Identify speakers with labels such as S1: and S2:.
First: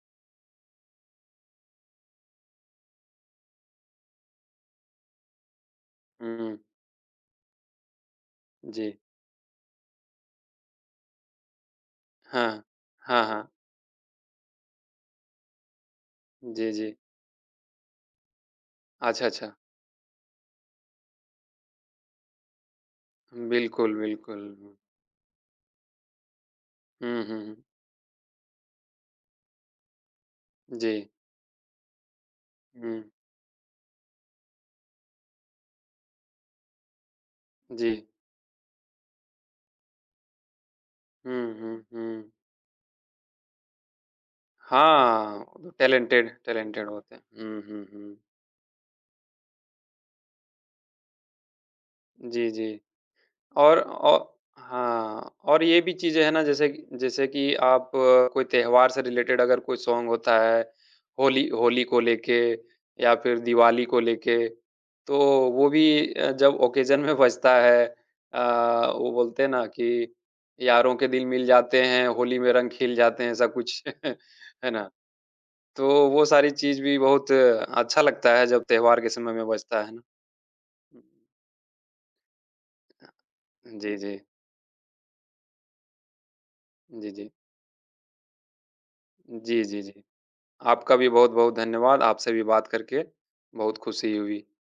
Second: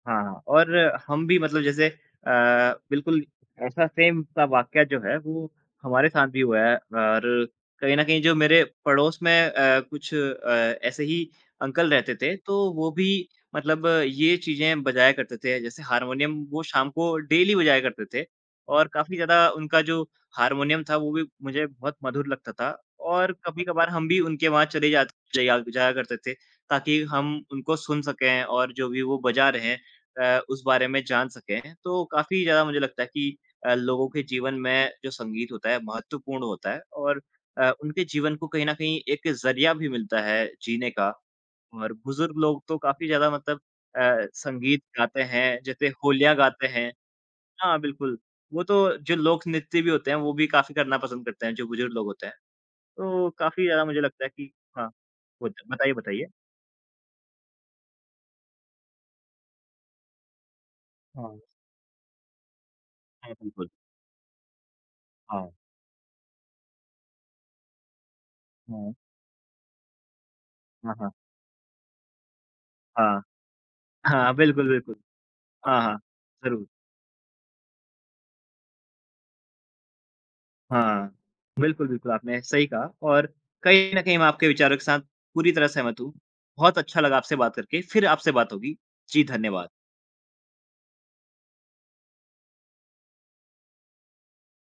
S1: हाँ, और हम भी मतलब जैसे अ, बिल्कुल ऐसा सेम सा वाकया जो है वो हमारे साथ भी हुआ
S2: हुँ।
S1: है और कहीं न कहीं जो मेरे
S2: जी।
S1: पड़ोस में अ, कुछ अ, ऐसे ही अंकल रहते थे,
S2: हाँ।
S1: तो वो भी
S2: हाँ, हाँ।
S1: मतलब ये चीज़े बजाया करते थे, जैसे हारमोनियम वो
S2: जी,
S1: शाम
S2: जी।
S1: को डेली बजाया करते थे। और काफ़ी
S2: अच्छा,
S1: ज़्यादा
S2: अच्छा।
S1: उनका जो हार्मोनियम था वो भी मुझे बहुत मधुर लगता था और
S2: हुँ।
S1: कभी-कभार
S2: बिल्कुल,
S1: हम भी
S2: बिल्कुल।
S1: उनके वहाँ चले जात जया जाया करते थे ताकि
S2: हुँ,
S1: हम
S2: हुँ, हुँ।
S1: उनको सुन सकें और जो भी वो बजा रहे हैं अ, उस बारे में
S2: जी।
S1: जान सकें। तो काफ़ी ज़्यादा मुझे लगता है
S2: हुँ।
S1: कि अ, लोगों के जीवन में जो संगीत होता है महत्वपूर्ण होता है और अ, उनके
S2: जी।
S1: जीवन को कहीं न कहीं एक ज़रिया भी मिलता है जीने का
S2: हुँ, हुँ,
S1: और
S2: हुँ।
S1: बुजुर्ग लोग तो काफ़ी ज़्यादा मतलब अ, संगीत गाते हैं,
S2: हाँ,
S1: जैसे
S2: टैलेंटेड
S1: होलिया गाते
S2: टैलेंटेड
S1: हैं।
S2: होते हैं। हुँ,
S1: हाँ,
S2: हुँ, हुँ।
S1: बिल्कुल। वो तो जो लोक नृत्य भी होते हैं वो भी काफ़ी करना पसंद करते हैं, जो बुजुर्ग लोग होते हैं।
S2: जी, जी।
S1: तो काफ़ी
S2: और
S1: ज़्यादा मुझे
S2: औ
S1: लगता है कि हाँ,
S2: हाँ,
S1: होत
S2: और ये
S1: बताइए,
S2: भी चीज़ें
S1: बताइए।
S2: हैं ना, जैसे कि जैसे कि आप कोई त्योहार से रिलेटेड अगर कोई सॉन्ग होता है,
S1: हाँ।
S2: होली होली को लेके या
S1: हाँ,
S2: फिर
S1: बिल्कुल।
S2: दिवाली को लेके, तो
S1: हाँ।
S2: वो भी अ, जब ओकेशन में बजता है, अ,
S1: हाँ।
S2: वो बोलते हैं ना कि
S1: हाँ,
S2: यारों के
S1: हाँ।
S2: दिल मिल जाते हैं, होली में रंग ख़िल
S1: हाँ।
S2: जाते हैं। ऐसा कुछ
S1: हाँ बिल्कुल,
S2: हैं ना?
S1: बिल्कुल। हाँ, हाँ,
S2: तो वो सारी
S1: ज़रूर।
S2: चीज़ भी बहुत अच्छा लगता है जब त्योहार के समय में बजता, हैं ना? हुँ।
S1: हाँ। बिल्कुल, बिल्कुल आपने सही कहा और कहीं
S2: जी,
S1: न कहीं
S2: जी।
S1: मैं आपके विचारों के साथ पूरी तरह सहमत हूँ। बहुत अच्छा
S2: जी,
S1: लगा
S2: जी।
S1: आपसे बात करके, फिर आपसे बात होगी, जी
S2: जी,
S1: धन्यवाद।
S2: जी, जी। आपका भी बहुत-बहुत धन्यवाद, आपसे भी बात करके बहुत खुशी हुई।